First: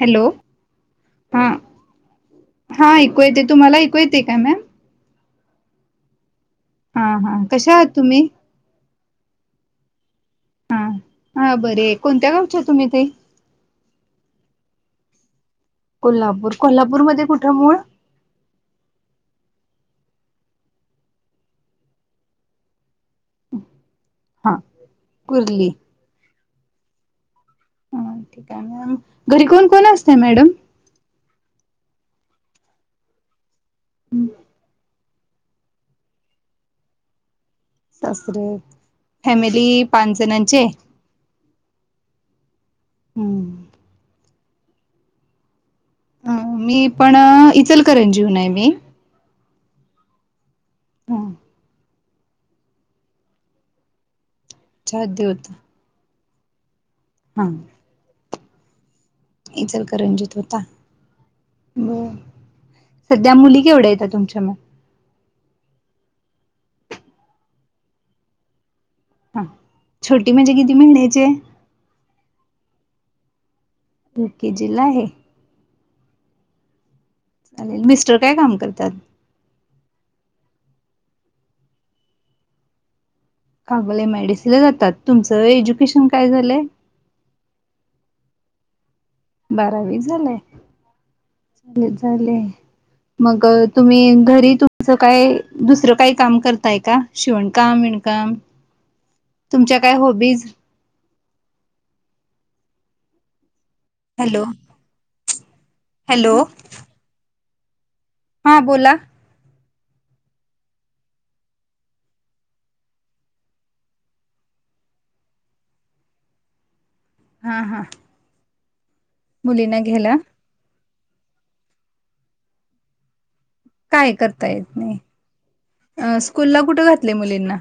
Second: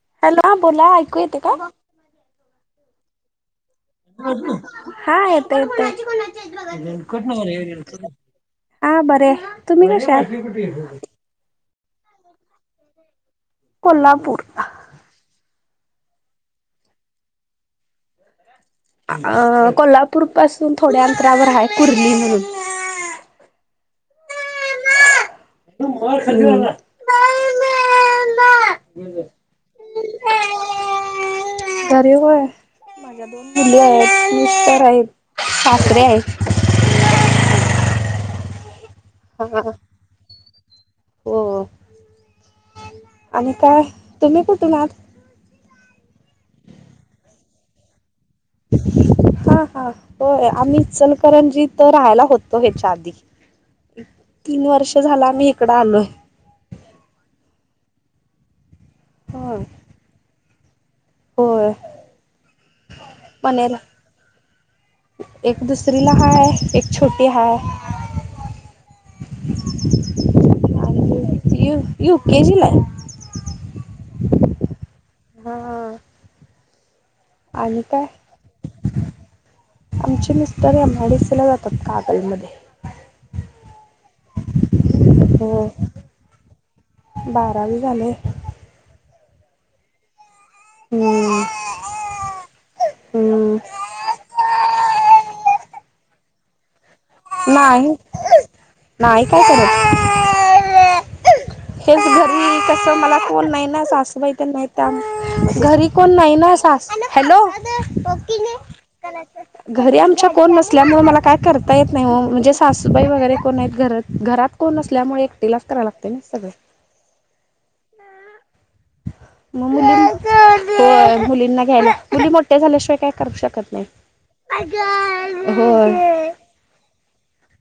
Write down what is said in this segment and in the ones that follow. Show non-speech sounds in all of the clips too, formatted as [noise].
Hello hello बोला ऐकू येतय हा काय? हा ऐकू येते तुम्हाला ऐकू येते काय मॅम हा येते कशा आहात तुम्ही हा बरीय तुम्ही कशा आहात? [unintelligible] बरीय कोणत्या गावच्या तुम्ही तई कोल्हापूर. कोल्हापूर कोल्हापूरमध्ये कुठं मूळ अ कोल्हापूर पासून थोड्या अंतरावर हाय कुर्ली म्हणून हा कुर्ली. तू मार खातीस आता न्हय. ह ठीकय मग घरी कोण कोण असतय मॅडम. घरीे होय माझ्या दोन मुली हायत मिस्टर हायत. सासरे हाइत. सासरे फॅमिली पाच जणांची हाय. हो आणि काय तुम्ही कुठून आहात. मी पण इचलकरंजीहून हाय मी. हा हा होय आम्ही हा इचलकरंजीत राहायला होतो ह्याच्या आधी तीन वर्ष अच्छा झाल आधी आम्ही होता इकडं आलोय हा ह इचलकरंजित होता होय ब सध्या मुली पणेल केवढ्या आहेत तुमच्या म ला हाय है एक छोटी हाय हा छोटी म्हणजे किती महिन्याची ये य यू के जिला ये. युकेजिला आहेत. चालेल मिस्टर काय काम करतात? आमचे मिस्टर एमआयडीसी ला जातात कागलमध्ये. कागल एमआयडीसीला जातात. तुमचं हो एज्युकेशन काय झालंय बारावी झाले बारावी झालंय हम् चांगल, चांगलं मग हम्म तुम्ही घरी तुमच काय दुसरं काय? काम करताय का? शिवणकाम नाही विणकाम नाही काय करत. तुमच्या हॉबीज? हेच घरी काय. अस मला कोण नाही ना सासुबाई हॅलो त नाही घरी कोण नाही हॅलो ना सास हॅलो हा बोला [unintelligible] घरी आमच्या कोण नसल्यामुळे मला काय करता येत नाही ओ म्हणजे सासूबाई वगैरे कोण नाहीत घर घरात कोण असल्यामुळे एकटिलाच कराय लागते ना सगळं. हा हा. मग मुलींना घ्यायला मुली होय मुलींना घ्यायला मुली मोठ्या झाल्याशिवाय काय करू शकत. काय करता येत नाही. अ होय स्कूलला कुठं घातलय मुलींना?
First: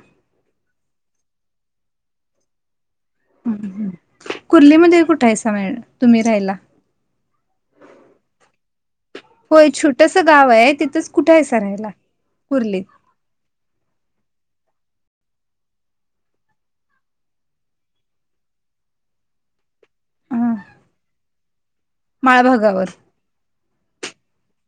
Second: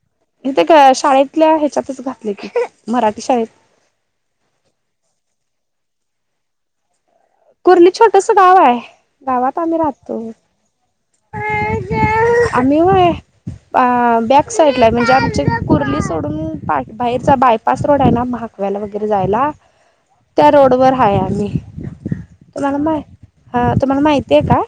[unintelligible] ते काय शाळेतल्या ह्याच्यातच घातले की. मराठी शाळेत कुर्लीमध्ये कुठे आहे, सा मॅडम तुम्ही राहायला. कुर्ली छोटस गाव आहे, गावात होय आम्ही छोटस राहतो. गाव आहे तिथंच कुठे आहे सरायला आम्ही कुर्लीत होय आ बॅक. साईड ला आहे, म्हणजे आमचे कुर्ली सोडून पा बाहेरचा बायपास रोड आहे, ना भाकव्याला वगैरे जायला. त्या ह रोड वर हाय आम्ही माळभागावर तुम्हाला माहती आहे का.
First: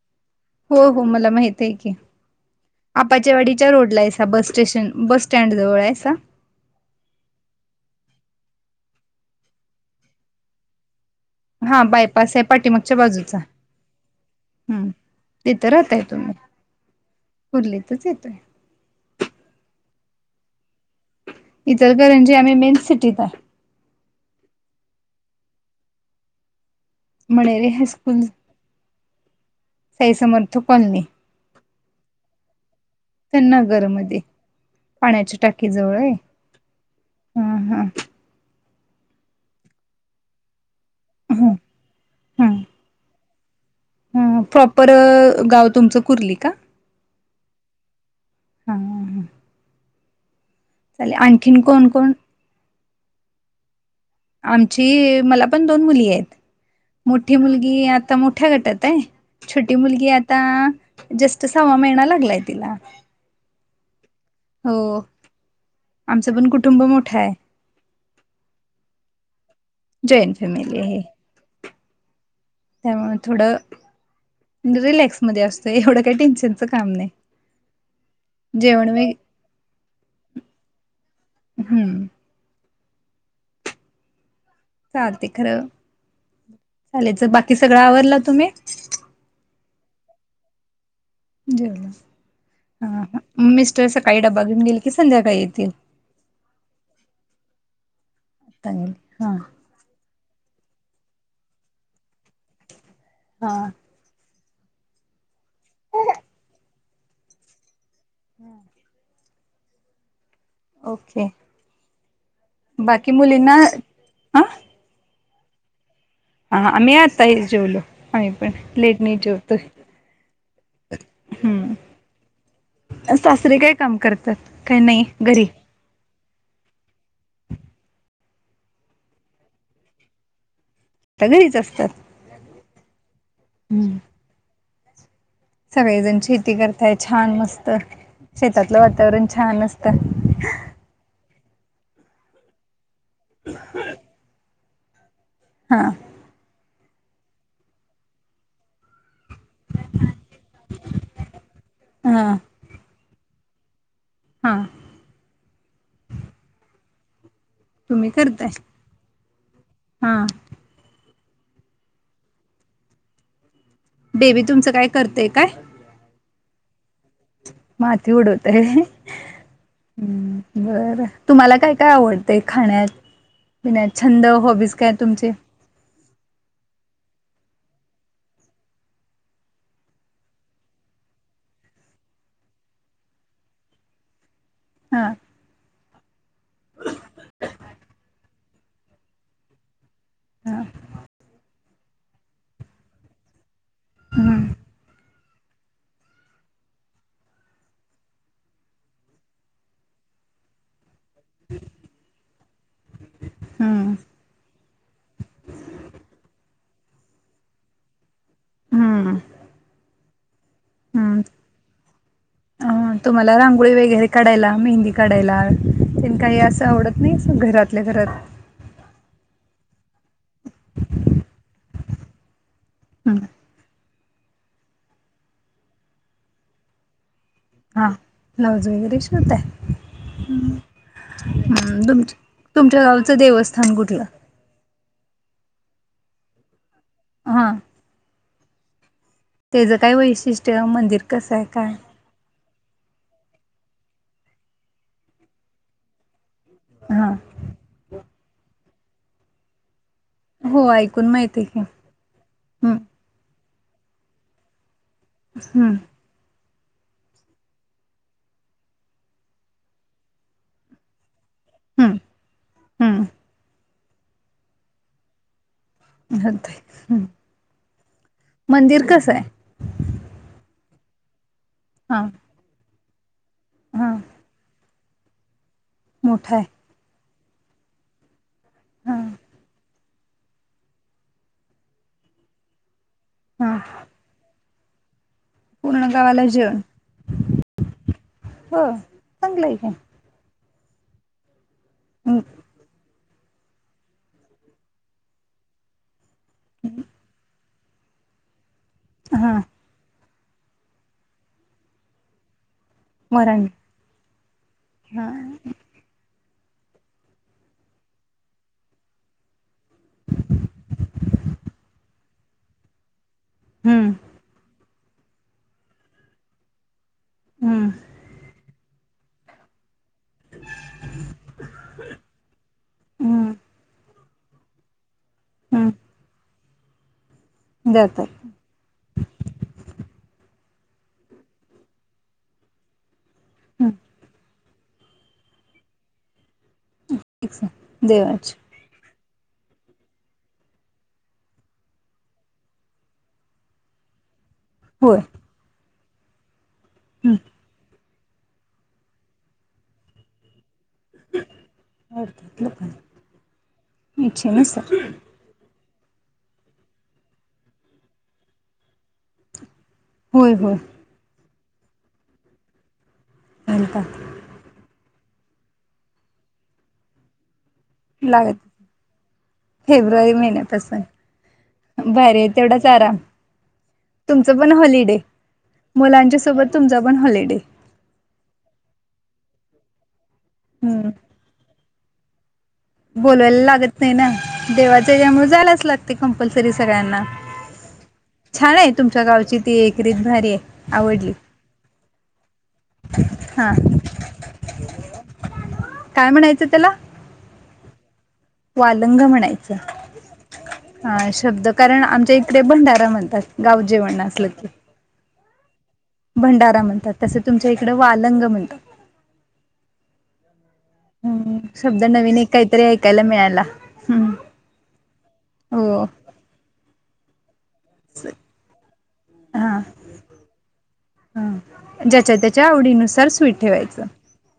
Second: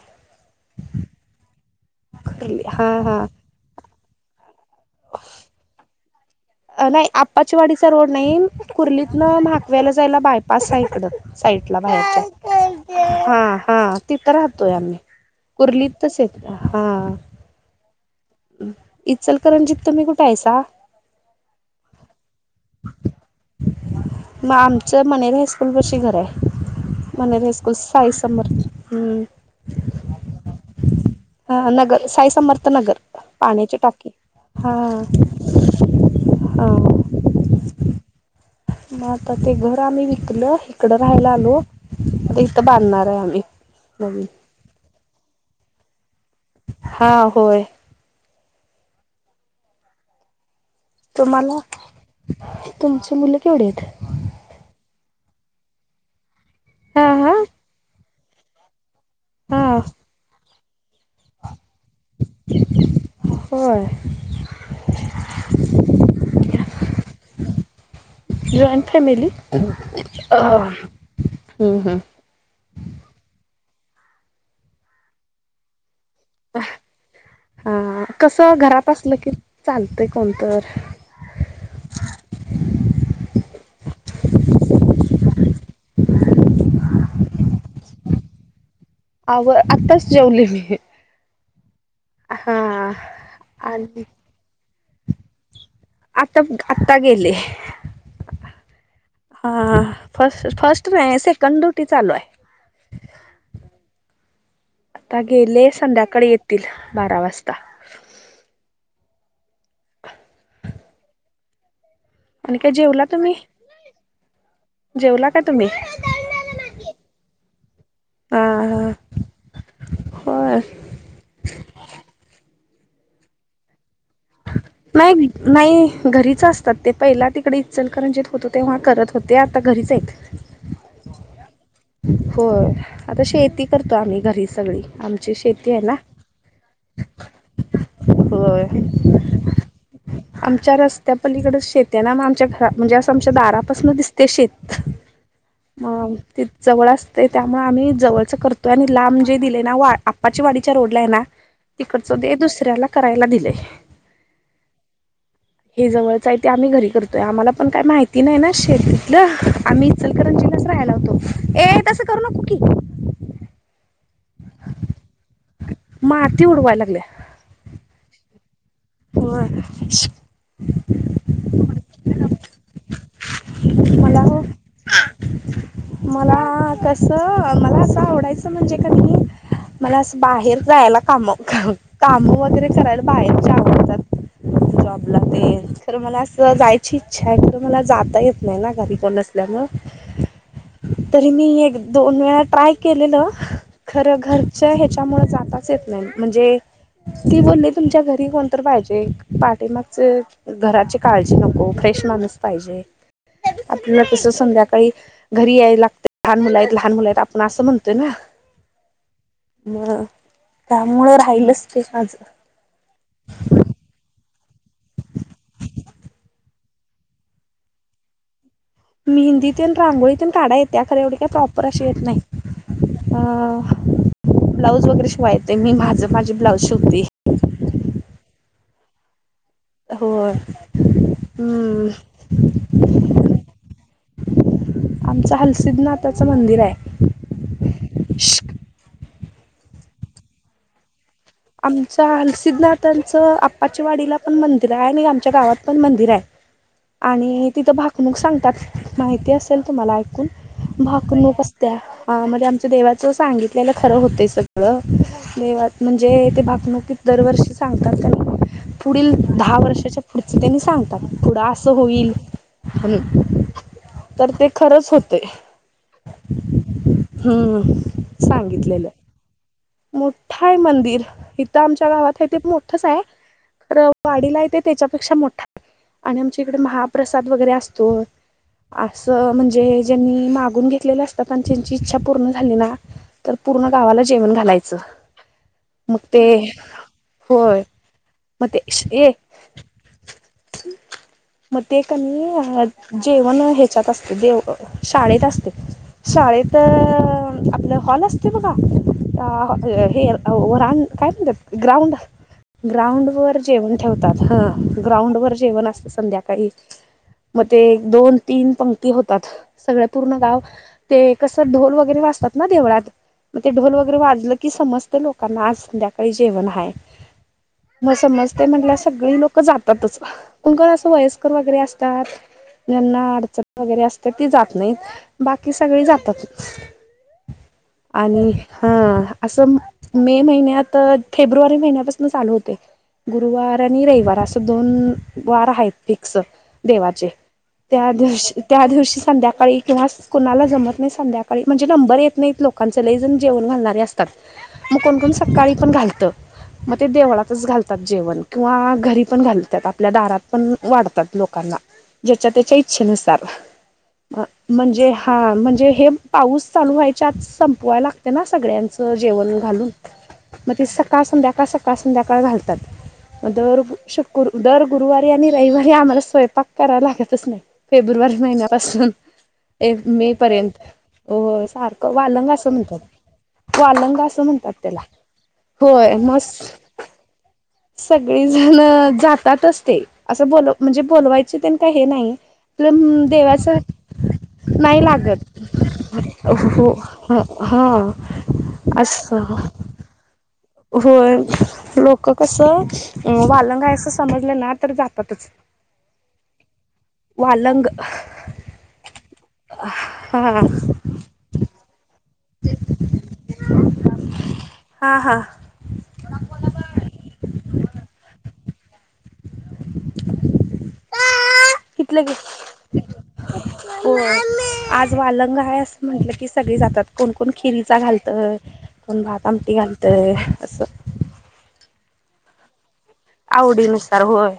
हो हो मला माहित आहे की, कुर्ली हा आपच्या हा वाडीच्या रोडला आहे. बस स्टेशन बस स्टँड जवळ आहेसा. नाही आप्पाचीवाडीचा रोड नाही कुर्लीतन म्हहाकव्याला जायला बायपास आहे इकडं. साईड ला हा बायपास आहे पाठीमागच्या बाहेरच्या बाजूचा हा हा तिथं राहतोय हम्म आम्ही. तिथं राहताय कुर्लीतच तुम्ही येत हा. कुर्लीतच येतोय इचलकरंजीत तुम्ही कुठे आहेसा. इचलकरंजीत आम्ही मेन सिटीत आहे. मग आमचं मनरे हायस्कूल पशी घर आहे. मनेरी हायस्कूल साई समर्थ हम. साई समर्थ कॉलनी हा नगर साई समर्थ नगर. पाण्याची चन्नागर टाकी मध्ये हा. पाण्याच्या टाकीजवळ आहे हा हा हा मग आता ते घर आम्ही विकल. इकड राहायला ह आलो तर ह इथं बांधणार आहे, आम्ही नवीन. ह प्रॉपर गाव तुमचं कुर्ली का. हा होय. हा. चालेल तुम्हाला आणखीन कोण कोण तुमची मुलं केवढी आहेत. आमची मला पण दोन मुली आहेत हां मोठी हां मुलगी आ आ मोठ्या गटात आहे छोटी हां मुलगी आता जस्टच. सव्वा महिना लागलाय तिला. होय हो आमचं पण कुटुंब मोठं आहे. जॉईन फॅमिली अ जॉईंट ह फॅमिली आहे. हम हम. त्यामुळे थोडं रिलॅक्स मध्ये असतं एवढं काही टेन्शनचं काम नाही. हा कसं जेवण वे घरापसलं की चालतंय कोणतर हम्म. चालते खरं चालायचं बाकी सगळं आवरला तुम्ही. आव आत्ताच जेवले मी. जेवला हां हा मग मिस्टर आणि सकाळी ड्बा घेऊन गेले. हे संध्याकाळ येतील. आता आता गेले तग हा. फर्स्ट फर्स्ट नाही सेकंड ड्युटी चालू आहे. हा. आता गेले संध्याकाळी येतील बारा वाजता. [inaudible] ओके. आणि काय जेवला बाकी तुम्ही? मुलींना हा जेवला का तुम्ह हा आम्ही आता जेवलो. आम्ही हा पण हा लेट नाहीच जेवतोय. होय हम्म सासरी काय काम कर नाही नाही घरीच असते. तर ते पहिला तिकडे इचलकरंजी ज होत तेव्हा करत होते आता घरीच आहेत - आता घरीच असतात. आता शेती करतो हम्म आम्ही घरी सगळी आम्ही. सगळेजण शेती करताय छान मस्त होय शेतातलं वातावरण छान असत. आमच्या रस्त्यापलीकड शेत आहे ना आमच्या घरा म्हणजे अस आमच्या दारापासून दिसते शेत हा म ति जवळ असते त्यामुळे आम्ही जवळच करतोय आणि लांब दि ना आप वाडीच्या रोडलाय ना तिकडच हा दे दुसऱ्याला करायला दिलेय हा हे जवळच आहे ते आम्ही घरी करतोय आम्हाला पण काही तुम्ही माहिती नाही ना करताय शेतीतलं आम्ही हा इचलकरंजीच राहायला होतो. ए तसं करू नको की. बेबी तुमचं काय करतेय काय? माती उडवायला लागले. माती उडवतो हाह हम्म बरं तुम्हाला काय काय आवडतंय खाण्यात? बी नाही मला छंद, हॉबीज काय तुमचे? मला कसं मला असं आवडायचं म्हणजे कनी मला असं बाहेर जायला काम, काम वगैरे करायला बाहेर आव हा लातेर तर मला असं जायची इच्छा आहे तर मला जाता येत नाही ना घरी कोण नसल्यामळ हा तरी मी एक दोन वेळा ट्राय केलेलं खरं हम्म घरच्या ह्याच्या मुळ जाताच येत नाही म्हणजे ती बोलली तुमच्या घरी कोण तर पाहिजे पाठीमाग घराची काळजी नको फ्रेश माणूस पाहिजे हम्म आपल्याला कस संध्याकाळी घरी यायला लागत लहान मुला आहेत लहान मुला आहेत आपण असं म्हणतोय ना हम्म म त्यामुळं हम्म राहिलच ते माझं अ तुम्हाला रांगोळी वगैरे काढायला, मेहंदी काढायला त्यां काही असं आवडत नाही घरातल्या घरात मेहंदीतून रांगोळीतून काढा येते खरं एवढी काही प्रॉपर अशी येत नाही. हं अ ब्लाऊज वगैरे शिवायचंय मी माझं माझे ब्लाऊज शिवते... हा ब्लाउज वगैरे शिवताय... हो... हम्म तुम तुमच्या गावचं देवस्थान कुठलं... आमच हलसिद्धनाथाचं मंदिर आहे... हा.. त्याचं काय वैशिष्ट्य मंदिर... कसं आहे काय? आमचा.. हलसिद्धनाथांच आप्पाच्या वाडीला पण मंदिर आहे आणि आमच्या गावात पण मंदिर आहे... हां आणि तिथं भाकणूक सांगतात माहिती असेल तुम्हाला... हो ऐकून माहित भाकणूक आहे की. असत्या म्हणजे आमच्या हं देवाचं सांगितलेलं खरं होतं सगळं... ते वा हं म्हणज.. भाकणुकीत दरवर्षी सांगतात आणि पुढील दहा वर्षाच्या पुढचे त्यांनी सांगतात.. पुढं असं हं होईल ह हं तर ते खरंच होते... होतंय हं हम्म मंदिर सांगितलेलं... कसं आहे? मोठा आहे मंदिर इथं आमच्या हां गावात आहे ते मोठंच आहे खंर हां वाडीला आहे ते.. त्याच्यापेक्षा मोठा आणि मोठं आमच्या आहे इकडे महाप्रसाद वगैरे असतो. हां असं म्हणजे ज्यांनी मागून घेतलेलं असतात. आणि त्यांची इच्छा पूर्ण झाली ना? तर हां पूर्ण गावाला जेवण घालायचं. पूर्ण मग ते गावाला जेवण होय. मे हो ये चांगलं आहे की. मे हं कनी... जेवण ह्याच्यात असते. देव शाळेत असते. शाळेत... आपलं हॉल असते बघा. हां हे काय म्हणतात ग्राउंड... ग्राउंड वर वरण जेवण ठेवतात ह ग्राउंड हां वर जेवण असतं संध्याकाळी.... मग ते दोन तीन पंक्ती होतात. सगळ पूर्ण गाव ते कसं ढोल वगैरे... असतात ना देवळात. मग ते ढोल हम्म वगैरे वाजलं की समस्त लोकांना आज संध्याकाळी जेवण आहे.... हम्म मग समज ते म्हटलं सगळी लोक जातात.... पण का असं वयस्कर वगैरे असतात ज्यांना हम्म अडचण वगैरे असतात. तर ती जात नाही बाकी हम्म सगळी जातात... जातात आणि हा... असं मे महिन्यात फेब्रुवारी महिन्यापासून चालू होते. गुरुवार हम्म आणि रविवार.... द वार आहेतिक देवाचे. त्या देवाचे दिवशी त्या दिवशी... संध्याकाळी किंवा कुणाला जमत नाही. संध्याकाळी म्हणजे नंबर येत नाही लोकांच लई जण जेवण घालणारे असत.... मग होय कोणकोण सकाळी पण घालत मग ते हम्म देवळातच घालतात. जेवण किंवा घरी पण घालतात. आपल्या दारात पण.. वाढतात लोकांना ज्याच्या अर्थात त्याच्या लोकांना इच्छेनुसार.... इच्छेनुसार म्हणजे, हा म्हणजे हे पाऊस चालू व्हायचे आज संपवायला लागते ना सगळ्यांच.... जेवण घालून. होय मग होय ते सकाळ संध्याकाळ सकाळ संध्याकाळ घालतात... मग दर चालतात शुक दर गुरुवारी आणि रविवारी आम्हाला स्वयंपाक करावा लागतच नाही... फेब्रुवारी लागत महिन्यापासून... एक मे फेब्रुवारी पर्यंत महिन्यापासून सारखं भारी आहे वालंग असं तेवढाच म्हणतात... आराम वालंग असं तुमचं म्हणतात पण त्याला.... हॉलिडे होय मुलांच्या सोबत तुमचा मस्त पण हॉलिडे सगळीजण... जातातच असते. असं ब म्हणजे हम्म बोलवायचे त्यां का हे नाही... आप बोलवायला देवाच लागत नाही ना नाही देवाच्या याच्यामुळे लागत जायलाच लागते कंपल्सरी हो... सगळ्यांना हा.... छान आहे. तुमच्या असं गावची ती एकरीत भा.. होय लोक कसं हा वालंगाय असं समजलं ना तर जातातच.... काय म्हणायचं त्याला? वालंग वालंग म्हणायचं हा अ शब्द कारण आमच्या इ कडे भंडारा म्हणतात गाव जेवण असलं की. हा हा. भंडारा म्हणतात तसं तुमच्या इकडे वालंग म्हणतात. हम्म शब्द तिथलं गे नवीन एक काहीतरी ऐकायला मिळायला. हो आज वालंग आहे, हो असं म्हटलं की सगळे जातात. कोण कोण खिरीचा घालतय कोण भात, आमटी हां घालतय तसं. च्या आवडीनु आवडीनुसार होय,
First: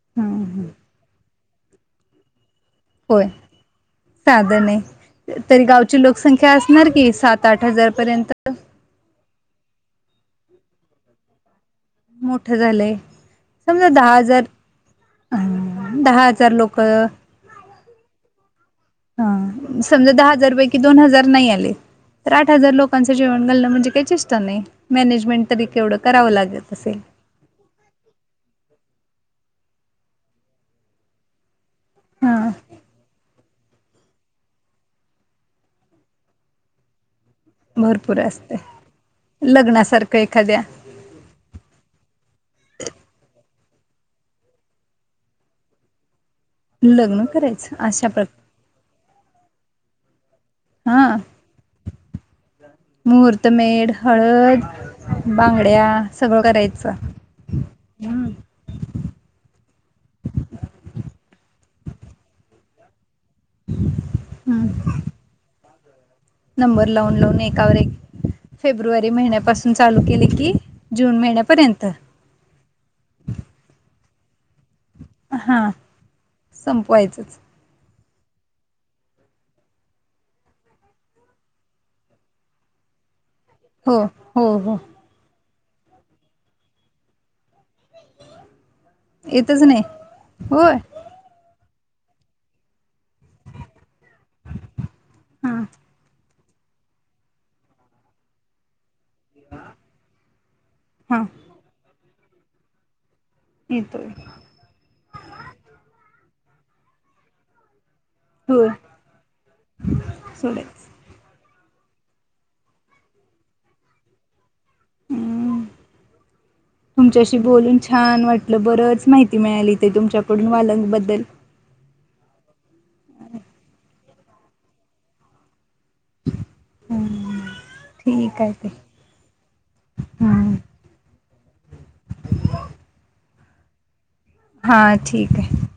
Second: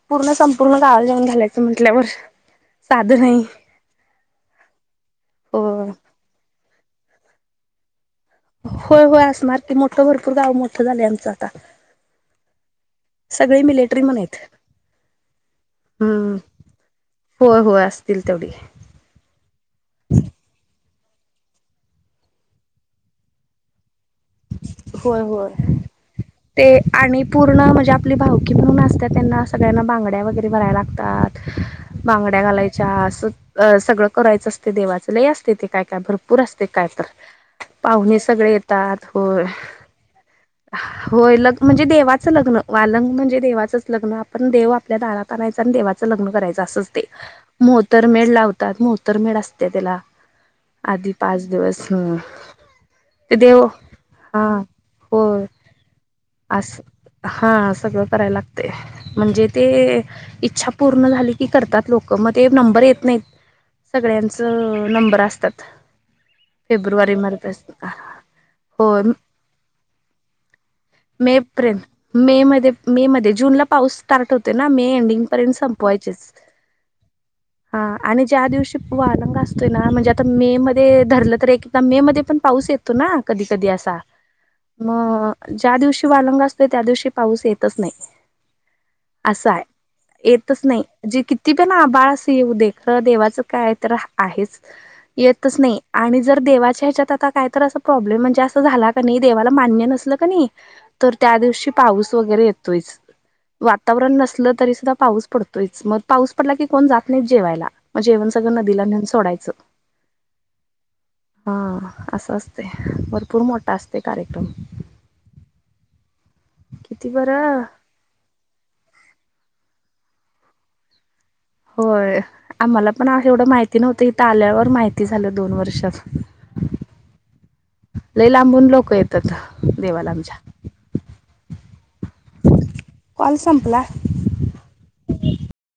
हम्म हम्म पूर्ण-संपूर्ण गावा जाऊन घालायचं म्हंटल्यावर होय सादं नाही, हो तरी गावची लोकसंख्या अस नार की सात-आठ हजार पर्यंत. होय-होय असणार की, मोठ भरपूर गाव मोठं झालंय आमचं आता. मोठं झालंय सगळे समजा मिलिटरी दहा म्हण आहेत. हजार अं, दहा हम्म हजार लोक होय होय असतील तेवढी. हा समजा दहा हजारपैकी दोन हजार नाही आले तर आठ हजार लोकांच जेवण घालण म्हणजे कैचीश होय होय ते लागत असेल आणि पूर्ण म्हणजे आपली भावकी म्हणून असते त्यांना सगळ्यांना बांगड्या वगैरे भराय लागतात हा बांगड्या घालायच्या अस अ सगळं करायचं असते देवाचं लय असते ते काय काय भरपूर असते कायतर. पाहुणे भरपूर सगळे असते येतात होय. लग्नासारखं एखाद्या होय लग् म्हणजे देवाचा लग्न वालंग म्हणजे देवाचाच लग्न आपण देव आपल्या दारात आणायचं आणि देवाचा लग्न करायचा असच ते लग्न करायचं अशा प्र मोहतरमेढ लावतात मोहतरमेढ असते त्याला आधी पाच दिवस हम्म. ते महूर्त देव मेढ, हळद हळद, बांगड्या सगळं अस करायचं हा सगळं हम्म करायला लागतंय म्हणजे ते इच्छा पूर्ण झालं की करतात लोकं मग ते नंबर येत नाहीत, सगळ्यांच हम्म नंबर असतात. नंबर फेब्रुवारी लावून लावून [unintelligible] असत एकावर का एक हो फेब्रुवारी महिन्यापासून चालू केले की जून मे पर्यंत, महिन्यापर्यंत मे मध्ये मे मध्ये जूनला पाऊस स्टार्ट होते ना, मी एंडिंग पर्यंत हा संपवायचेच. संपवायचंच आणि ज्या दिवशी वारंग असतोय ना, म्हणजे आता मे मध्ये धरलं तर एकदा मे मध्ये पण पाऊस येतो ना? कधी कधी असा हम हम मग ज्या दिवशी वालंग असतो त्या दिवशी पाऊस ये तसं नाही, असंय येतच नाही येतच होय नाही जे किती ना आ बाळ अस येऊ दे, खरं देवाचं काय तर आहेच येतच हां नाही आणि जर देवाच्या ह्याच्यात आता काय तर अस प्रॉब्लेम म्हणजे असं झाला नाही देवाला मान्य नसेल का नाही तर हां त्या दिवशी पाऊस वगैरे येतोयच. येतोय वातावरण नसलं तरी सुद्धा पाऊस पडतोयच, मग पाऊस पडला की कोण जात नाही जेवायला. मग जेवण सगळं होय नदीला नेऊन सोडायचं. सोडायच हा असं असतंय, भरपूर मोठा असतो कार्यक्रम. हम् किती तुमच्याशी बरं बोलून छान वाटलं बरंच माहि मिळाली ते तुमच्याकडून वालंग बद्दल होय, आम्हाला पण एवढं माहिती नव्हतं इथं आल्यावर माहिती झालं दोन वर्षात. हम लई लांबून लोकं येतात, देवाला आमच्या. हां [unintelligible] कॉल संपला. हा ठीक आहे.